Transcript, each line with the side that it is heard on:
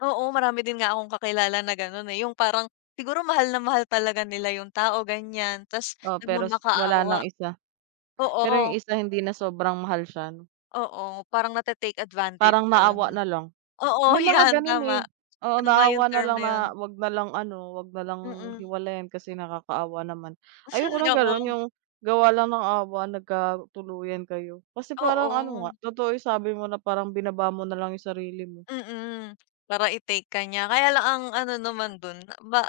left: Oo, marami din nga akong kakilala na gano'n eh, yung parang siguro mahal na mahal talaga nila yung tao, ganiyan ta's
right: Oo, pero s wala
left: nagmamakaawa.
right: ng isa, pero yung,
left: Oo.
right: isa hindi na sobrang mahal siya no.
left: Oo, parang nate-take advantage
right: Parang
left: nalang,
right: naawa
left: 'no?
right: nalang.
left: Oo,
right: May mga
left: yan
right: gano'n eh,
left: tama.
right: oo,
left: Tama yung
right: naawa
left: term
right: nalang
left: na
right: na
left: yun.
right: 'wag nalang ano, 'wag nalang
left: Mm.
right: hiwalayan kasi nakakaawa naman. Ayoko ng gano'n,
left: Oo.
right: yung gawa lang ng awa, nagkatuluyan kayo. Kasi parang ano nga,
left: Oo.
right: totoo sabi mo na parang binaba mo nalang yung sarili mo.
left: Mm. Para i-take ka niya. Kaya lang ang ano naman dun, na ba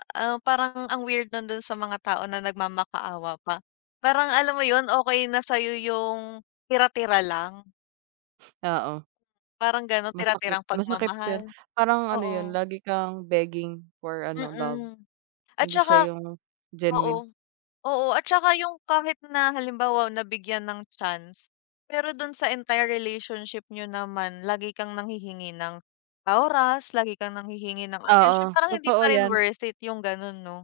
left: parang ang weird nun dun sa mga tao na nagmamakaawa pa. Parang alam mo yun, okey na sa'yo yung tira-tira lang.
right: Oo.
left: Parang gano'n,
right: Masakit,
left: tira-tirang
right: masakit. Pero
left: pagmamahal,
right: parang ano yun,
left: oo.
right: lagi kang begging for ano, love.
left: Mm. At
right: Hindi siya
left: tsaka
right: yung genuine.
left: oo, oo at tsa, yung kahit na halimbawa nabigyan ng chance pero dun sa entire relationship niyo naman lagi kang nanghihingi ng oras, lagi kang nanghihingi ng atensyon,
right: Oo,
left: parang hindi
right: totoo
left: pa rin
right: yan.
left: worth it yung gano'n, 'no?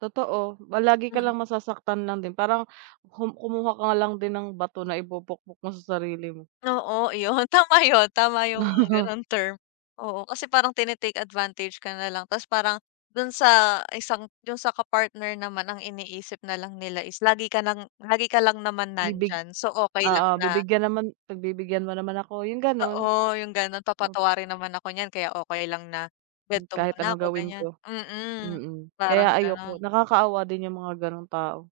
right: Totoo, lagi ka
left: Mm.
right: lang masasaktan lang din. Parang ku kumuha ka lang din ng bato na ipupukpok mo sa sarili mo.
left: Oo, iyon, tama yun, tama yung gano'ng term, oo. Kasi parang tine-take advantage ka nalang ta's parang dun sa isang dun sa ka-partner naman ang iniisip nalang nila is lagi ka ng lagi ka lang naman
right: Bibig
left: nandiyan. So, okey lang
right: oo,
left: na
right: bibigyan naman pagbibigyan mo naman ako, yung
left: Oo,
right: gano'n.
left: yung gano'n,
right: Op
left: papatawarin naman ako niyan kaya okey lang na
right: Hmm,
left: kwento
right: kahit
left: muna
right: anong
left: ako,
right: gawin
left: ganiyan.
right: ko.
left: Mm,
right: Mm,
left: parang
right: kaya
left: gano'n.
right: ayoko. Nakakaawa din yung mga ganung tao.